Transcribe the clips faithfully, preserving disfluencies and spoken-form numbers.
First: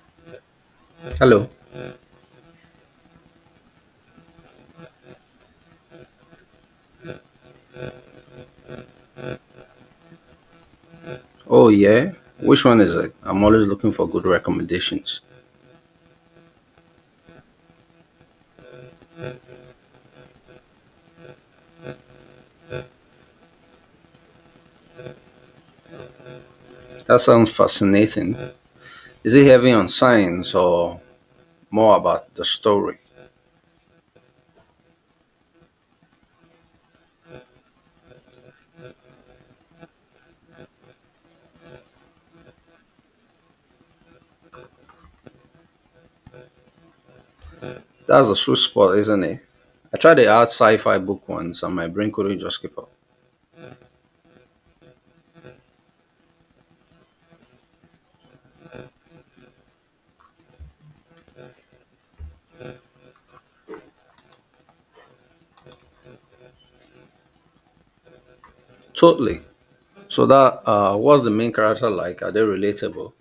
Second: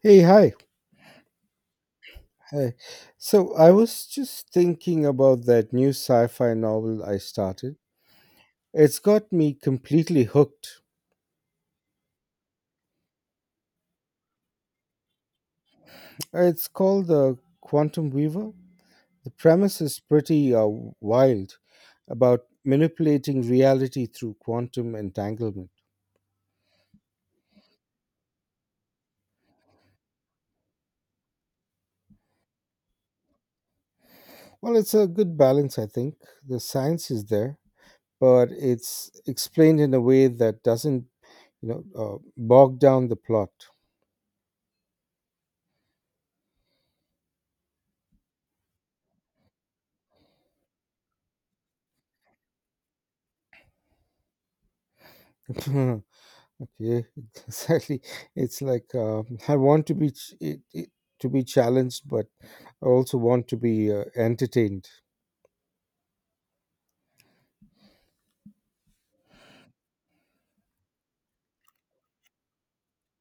Hey, hi. Hello. Hi. So I was just thinking about that new sci-fi novel I started. It's got me completely hooked. Oh, yeah? Which one is it? I'm always looking for good recommendations. It's called The Quantum Weaver. The premise is pretty uh, wild about manipulating reality through quantum entanglement. That sounds fascinating. Is it heavy on science or more about the story? Well, it's a good balance, I think. The science is there, but it's explained in a way that doesn't, you know, uh, bog down the plot. That's the sweet spot, isn't it? I tried the art sci fi book once and my brain couldn't just keep up. Yeah, exactly. It's like uh, I want to be ch- it, it, to be challenged, but I also want to be uh, entertained. Totally. So, that uh, what's the main character like? Are they relatable?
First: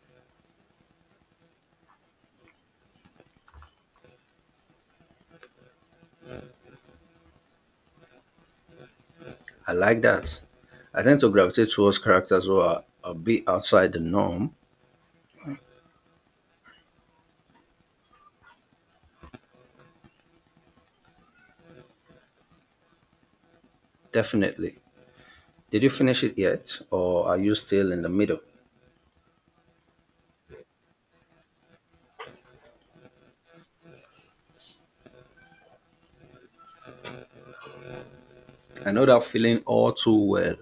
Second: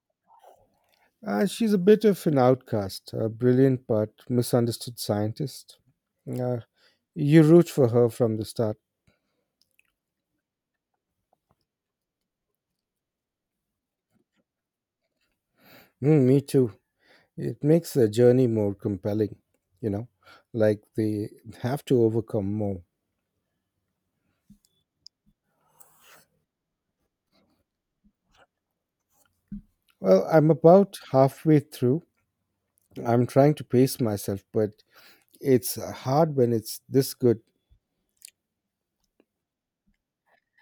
Uh, she's a bit of an outcast, a brilliant but misunderstood scientist. Uh, you root for her from the start. I like that. I tend to gravitate towards characters who are a bit outside the norm. Mm, me too. It makes the journey more compelling, you know, like they have to overcome more. Definitely. Did you finish it yet, or are you still in the middle? Well, I'm about halfway through. I'm trying to pace myself, but it's uh, hard when it's this good. I know that feeling all too well.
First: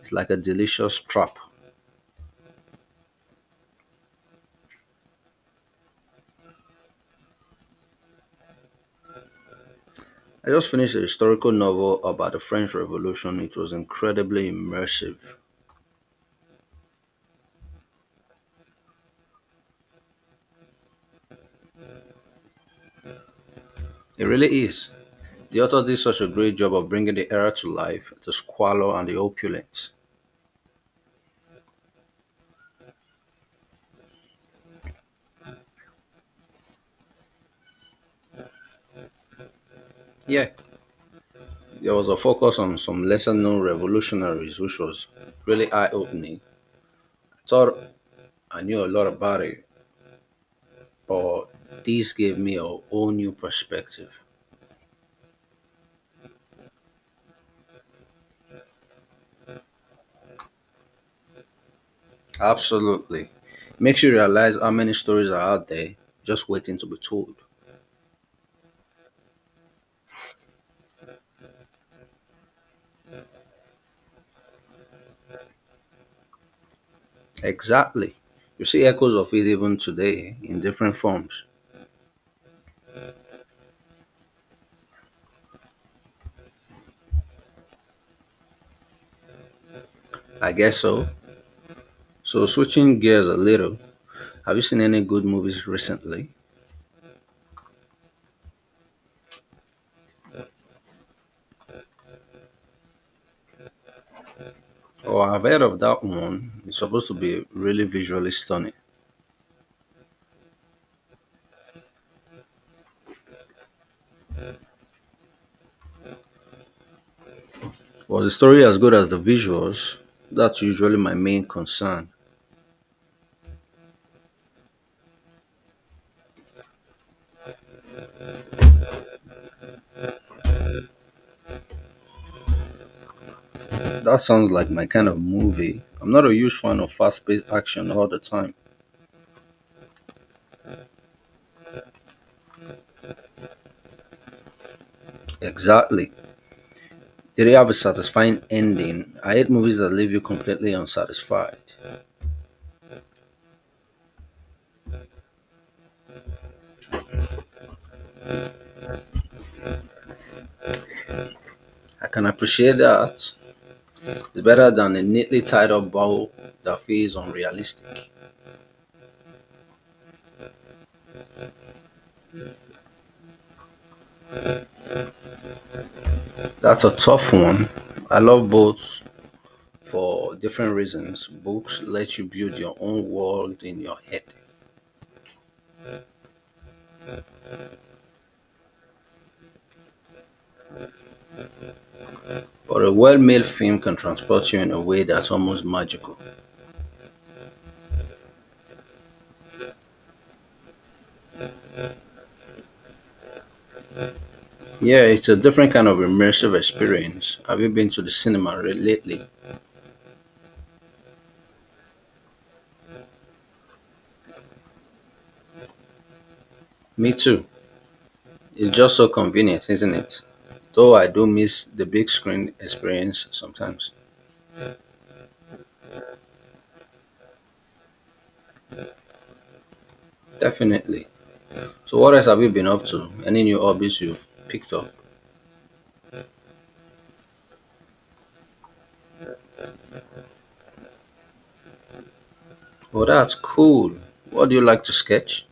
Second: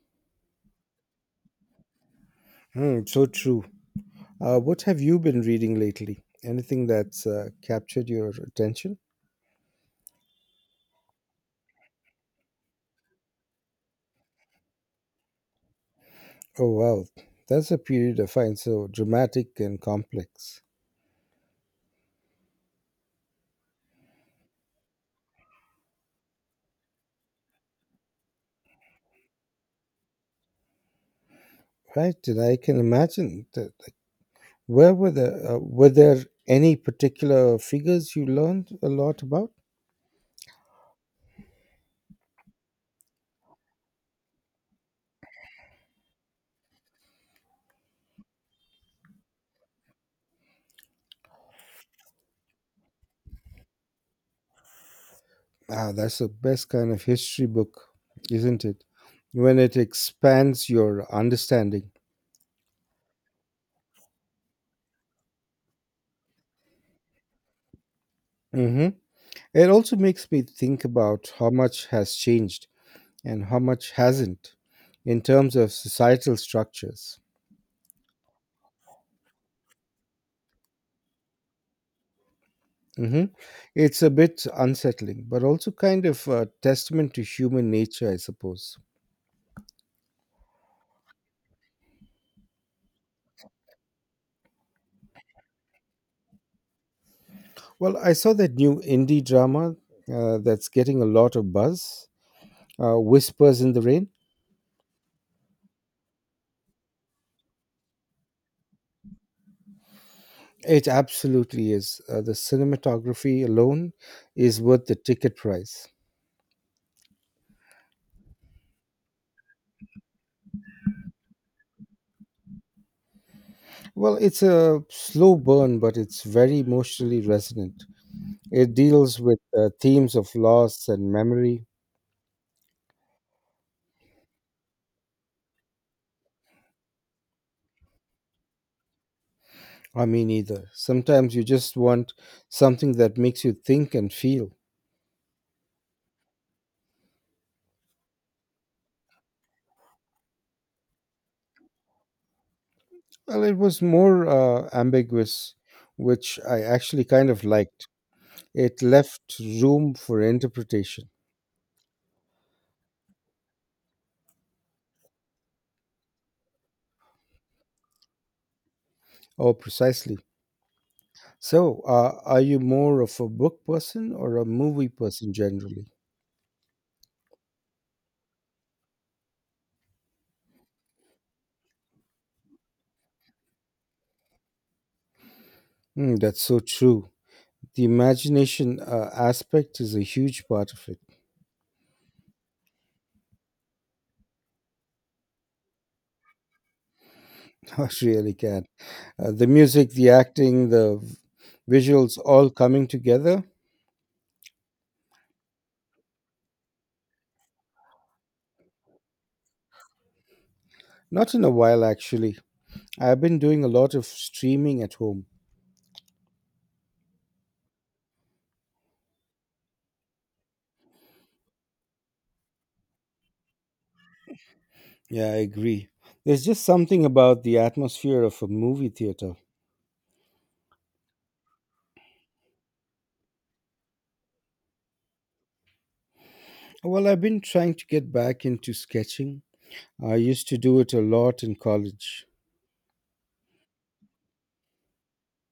It's like a delicious trap. Hmm, so true. Uh, what have you been reading lately? Anything that's uh, captured your attention? I just finished a historical novel about the French Revolution. It was incredibly immersive. Oh, wow. That's a period I find so dramatic and complex. It really is. The author did such a great job of bringing the era to life, the squalor and the opulence. Right, and I can imagine that. Like, where were the uh, were there any particular figures you learned a lot about? Yeah, there was a focus on some lesser known revolutionaries, which was really eye opening. Thought I knew a lot about it, but this gave me a whole new perspective. Ah, that's the best kind of history book, isn't it? When it expands your understanding. Absolutely. Makes you realize how many stories are out there just waiting to be told. Hmm. It also makes me think about how much has changed and how much hasn't in terms of societal structures. Exactly. You see echoes of it even today in different forms. Hmm. It's a bit unsettling, but also kind of a testament to human nature, I suppose. I guess so. So, switching gears a little, have you seen any good movies recently? Well, I saw that new indie drama uh, that's getting a lot of buzz, uh, Whispers in the Rain. Oh, I've heard of that one. It's supposed to be really visually stunning. It absolutely is. Uh, the cinematography alone is worth the ticket price. Was the story as good as the visuals? That's usually my main concern. Well, it's a slow burn, but it's very emotionally resonant. It deals with uh, themes of loss and memory. That sounds like my kind of movie. I'm not a huge fan of fast paced action all the time. I mean, either. Sometimes you just want something that makes you think and feel. Exactly. The idea have a satisfying ending. I hate movies that leave you completely unsatisfied. Well, it was more uh, ambiguous, which I actually kind of liked. It left room for interpretation. I can appreciate that. It's better than a neatly tied up bow that feels unrealistic. Oh, precisely. So, uh, are you more of a book person or a movie person generally? That's a tough one. I love both for different reasons. Books let you build your own world in your head. Mm, that's so true. The imagination uh, aspect is a huge part of it. But a well made film can transport you in a way that's almost magical. It really can. Uh, the music, the acting, the v- visuals all coming together. Yeah, it's a different kind of immersive experience. Have you been to the cinema re- lately? Not in a while, actually. I've been doing a lot of streaming at home. Me too. It's just so convenient, isn't it? Though I do miss the big screen experience sometimes. Yeah, I agree. There's just something about the atmosphere of a movie theater. Definitely. So, what else have you been up to? Any new hobbies you picked up? Well, I've been trying to get back into sketching. I used to do it a lot in college, Oh, that's cool. What do you like to sketch?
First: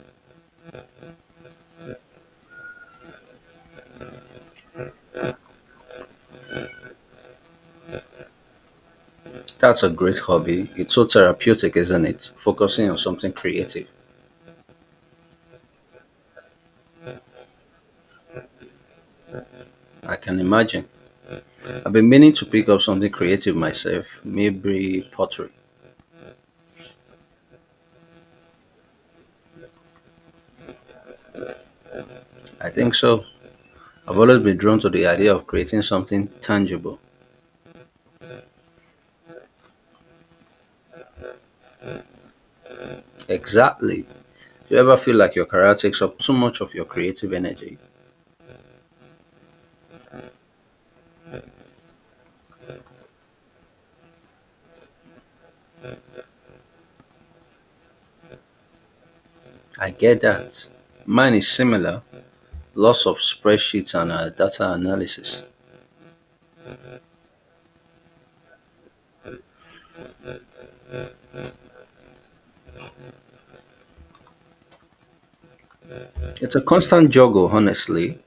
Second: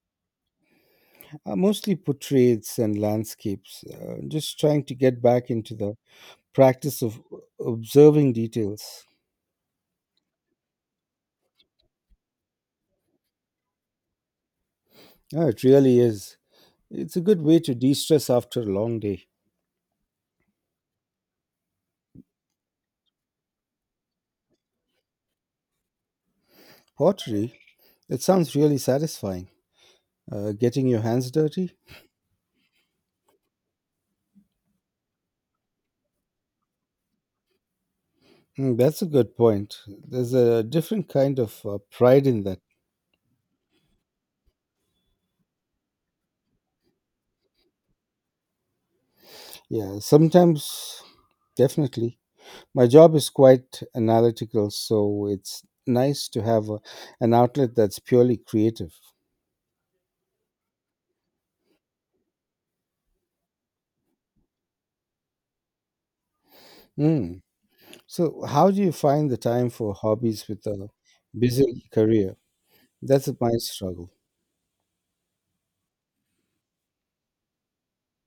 uh, mostly portraits and landscapes. Uh, just trying to get back into the practice of observing details. That's a great hobby. It's so therapeutic, isn't it? Focusing on something creative. Yeah, it really is. It's a good way to de stress after a long day. I can imagine. I've been meaning to pick up something creative myself, maybe pottery. Pottery, it sounds really satisfying. Uh, getting your hands dirty? I think so. I've always been drawn to the idea of creating something tangible. Mm, that's a good point. There's a different kind of uh, pride in that. Exactly. Do you ever feel like your career takes up too much of your creative energy? Yeah, sometimes, definitely. My job is quite analytical, so it's nice to have a, an outlet that's purely creative. I get that. Mine is similar lots of spreadsheets and uh, data analysis. Mm. So, how do you find the time for hobbies with a busy career? That's my struggle. It's a constant juggle, honestly.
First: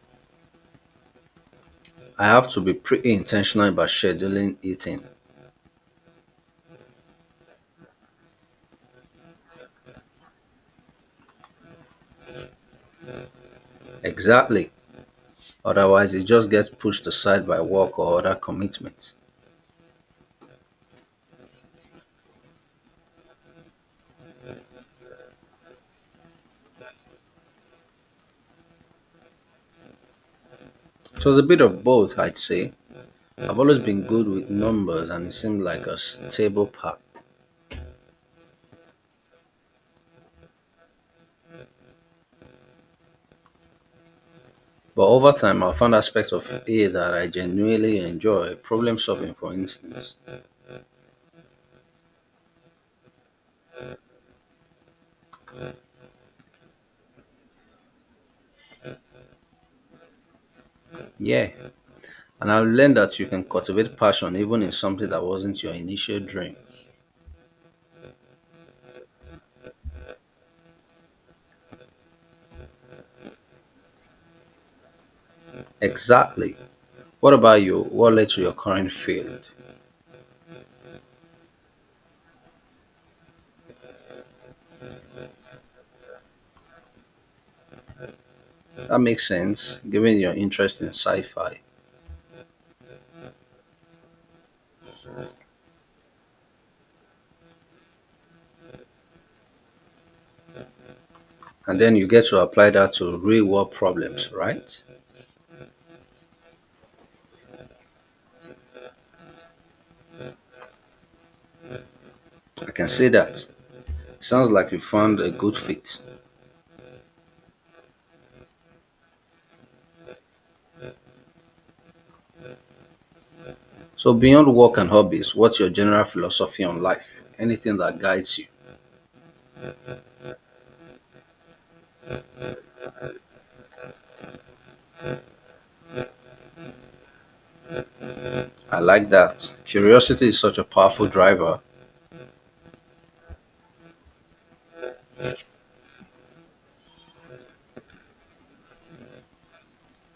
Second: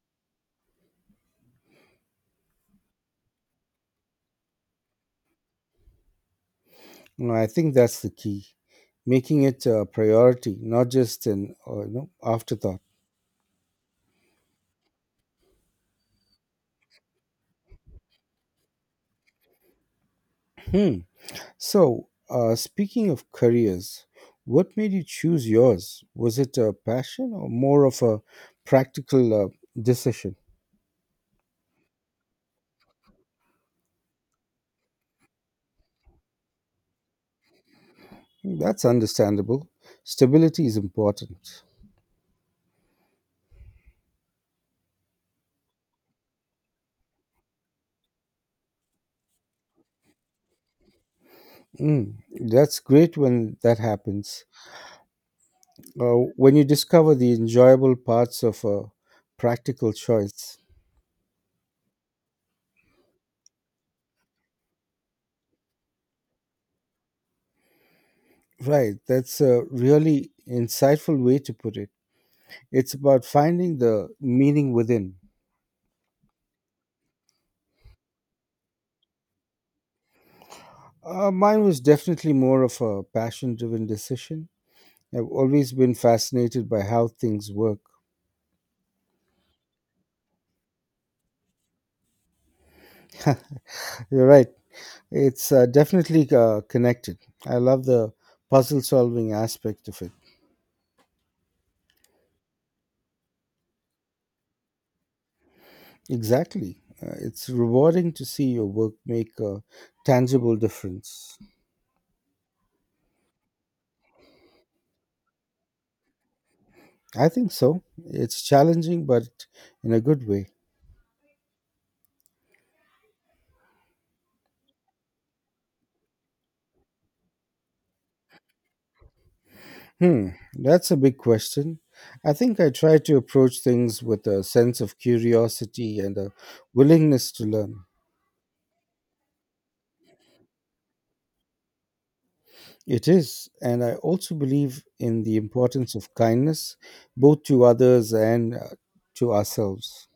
I have to be pretty intentional about scheduling it in. No, I think that's the key. Making it a priority, not just an uh, you know, afterthought. Exactly. Otherwise, it just gets pushed aside by work or other commitments. Hmm. So, uh, speaking of careers, what made you choose yours? Was it a passion or more of a practical uh, decision? It was a bit of both, I'd say. I've always been good with numbers and it seemed like a stable path. Hmm, that's understandable. Stability is important. But over time, I found aspects of it that I genuinely enjoy, problem solving, for instance. Mm, that's great when that happens. Uh, when you discover the enjoyable parts of a practical choice. Yeah, and I've learned that you can cultivate passion even in something that wasn't your initial dream. Right, that's a really insightful way to put it. It's about finding the meaning within. Exactly. What about you? What led to your current field? Uh, mine was definitely more of a passion driven decision. I've always been fascinated by how things work. That makes sense, given your interest in sci fi. You're right, it's uh, definitely uh, connected. I love the puzzle solving aspect of it. And then you get to apply that to real world problems, right? Exactly. Uh, it's rewarding to see your work make a tangible difference. I can see that. Sounds like you found a good fit. I think so. It's challenging, but in a good way. So, beyond work and hobbies, what's your general philosophy on life? Anything that guides you? Hmm, that's a big question. I think I try to approach things with a sense of curiosity and a willingness to learn. I like that. Curiosity is such a powerful driver. It is. And I also believe in the importance of kindness, both to others and uh, to ourselves.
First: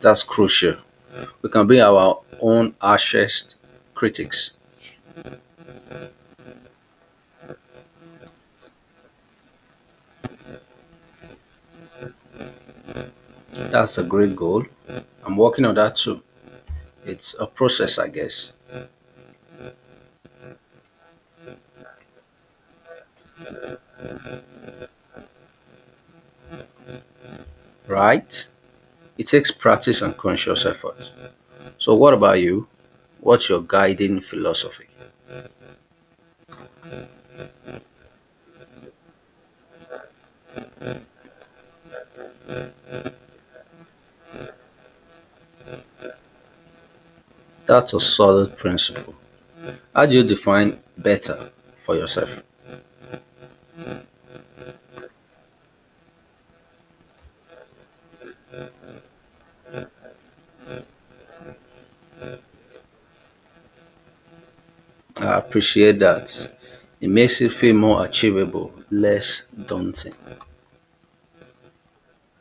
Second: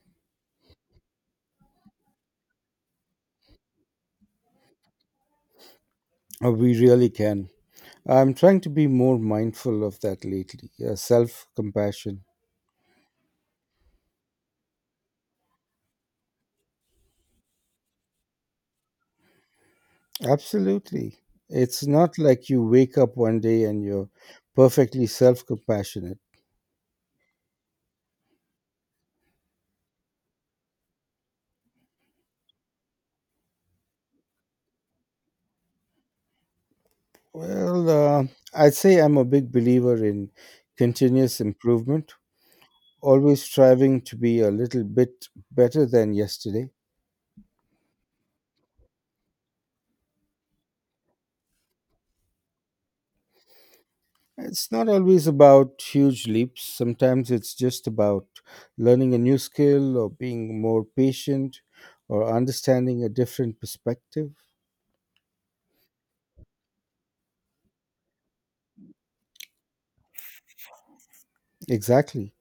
That's crucial. We can be our own harshest critics. Uh, We really can. I'm trying to be more mindful of that lately, uh, self compassion. That's a great goal. I'm working on that too. It's a process, I guess, Absolutely. It's not like you wake up one day and you're perfectly self compassionate. right? It takes practice and conscious effort. So, what about you? What's your guiding philosophy? Well, uh, I'd say I'm a big believer in continuous improvement, always striving to be a little bit better than yesterday. That's a solid principle. How do you define better for yourself? It's not always about huge leaps. Sometimes it's just about learning a new skill or being more patient or understanding a different perspective. I appreciate that. It makes it feel more achievable, less daunting. Exactly.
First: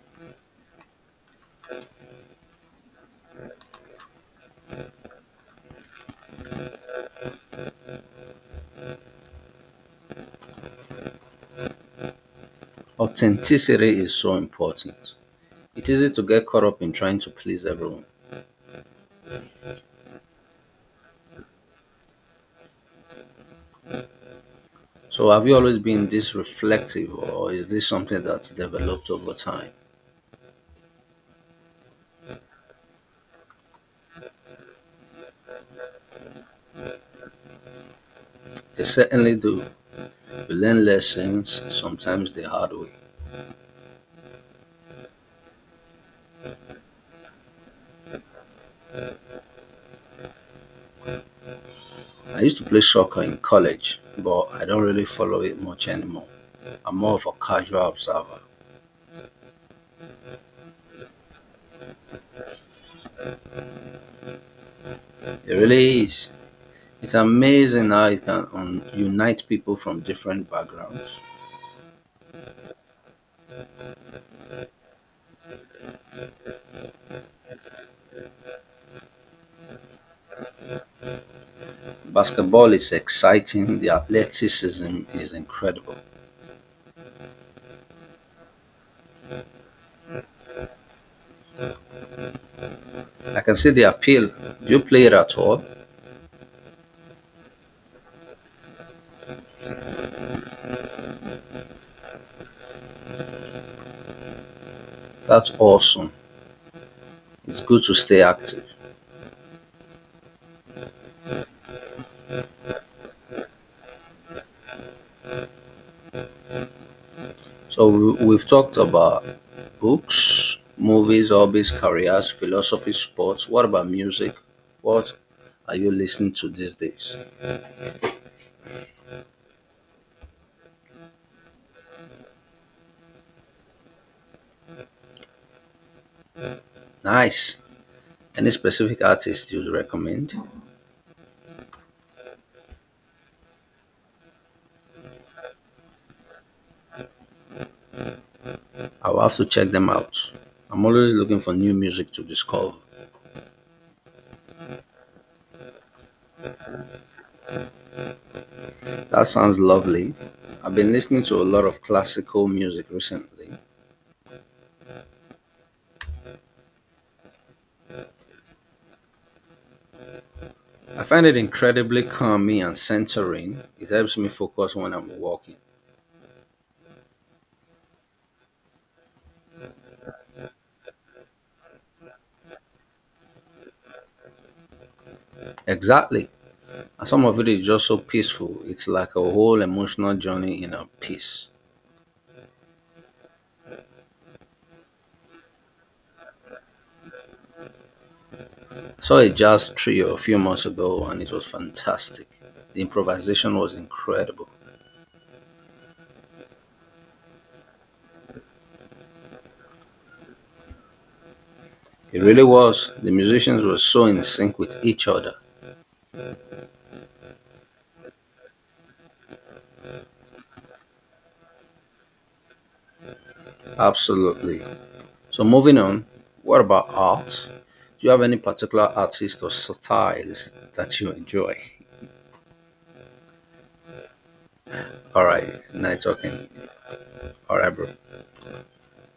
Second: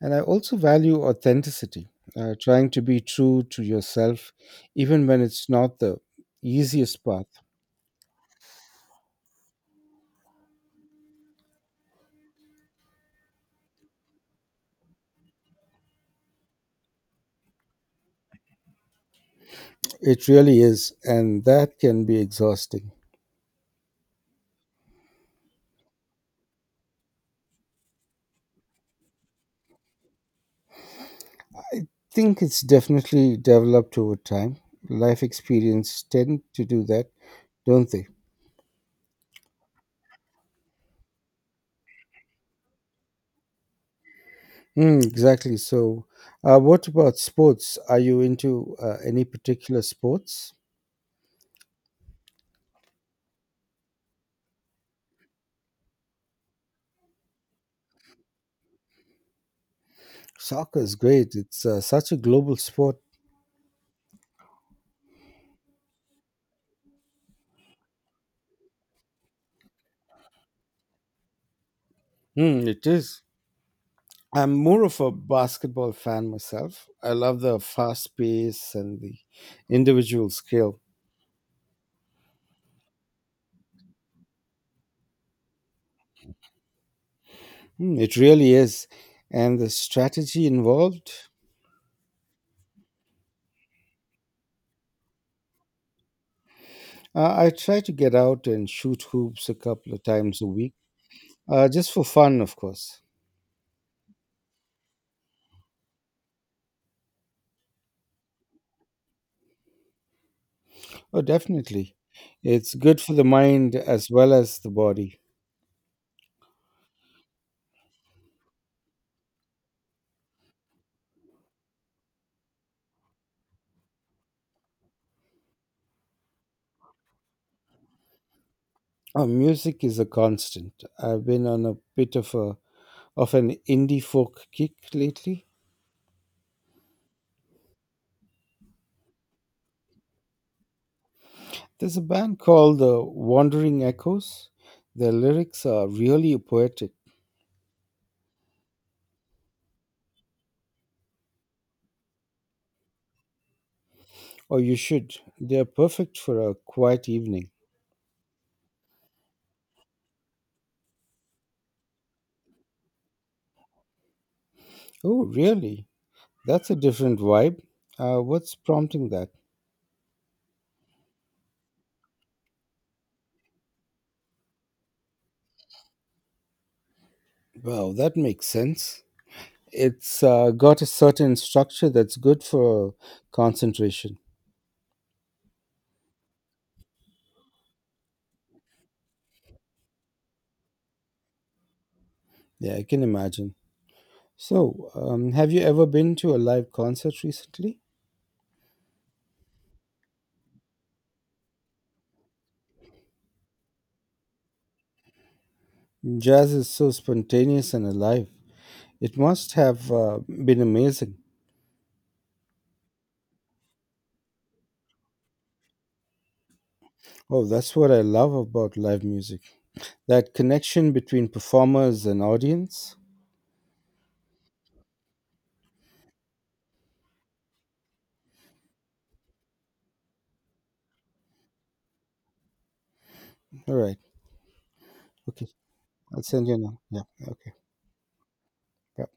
And I also value authenticity, uh, trying to be true to yourself, even when it's not the easiest path. Authenticity is so important. It's easy to get caught up in trying to please everyone. It really is. And that can be exhausting. So, have you always been this reflective, or is this something that's developed over time? I think it's definitely developed over time. Life experience tend to do that, don't they? They certainly do. We learn lessons, sometimes the hard way. Mm, exactly. So, uh, what about sports? Are you into uh, any particular sports? I used to play soccer in college, but I don't really follow it much anymore. I'm more of a casual observer. Soccer is great. It's uh, such a global sport. It really is. It's amazing how it can un- unite people from different backgrounds. Hmm, it is. I'm more of a basketball fan myself. I love the fast pace and the individual skill. Basketball is exciting, the athleticism is incredible. Hmm, it really is. And the strategy involved. I can see the appeal. Do you play it at all? Uh, I try to get out and shoot hoops a couple of times a week, uh, just for fun, of course. That's awesome. It's good to stay active. Oh, definitely. It's good for the mind as well as the body. So we- we've talked about books, movies, hobbies, careers, philosophy, sports. What about music? What are you listening to these days? Oh, music is a constant. I've been on a bit of a of an indie folk kick lately. Nice. Any specific artist you'd recommend? There's a band called the Wandering Echoes. Their lyrics are really poetic. I'll have to check them out. I'm always looking for new music to discover. Or you should. They're perfect for a quiet evening. That sounds lovely. I've been listening to a lot of classical music recently. Oh, really? That's a different vibe. Uh, what's prompting that? I find it incredibly calming and centering. It helps me focus when I'm walking. Wow, that makes sense. It's uh, got a certain structure that's good for concentration. Exactly. And some of it is just so peaceful. It's like a whole emotional journey in a piece. Yeah, I can imagine. So, um, have you ever been to a live concert recently? I saw a jazz trio a few months ago and it was fantastic. The improvisation was incredible. Jazz is so spontaneous and alive. It must have uh, been amazing. It really was. The musicians were so in sync with each other. Oh, that's what I love about live music, that connection between performers and audience. Absolutely. So, moving on, what about art? Do you have any particular artist or styles that you enjoy? All right. All Okay. right, nice I'll send talking. you now. Yeah. Okay. All right, bro. Bye.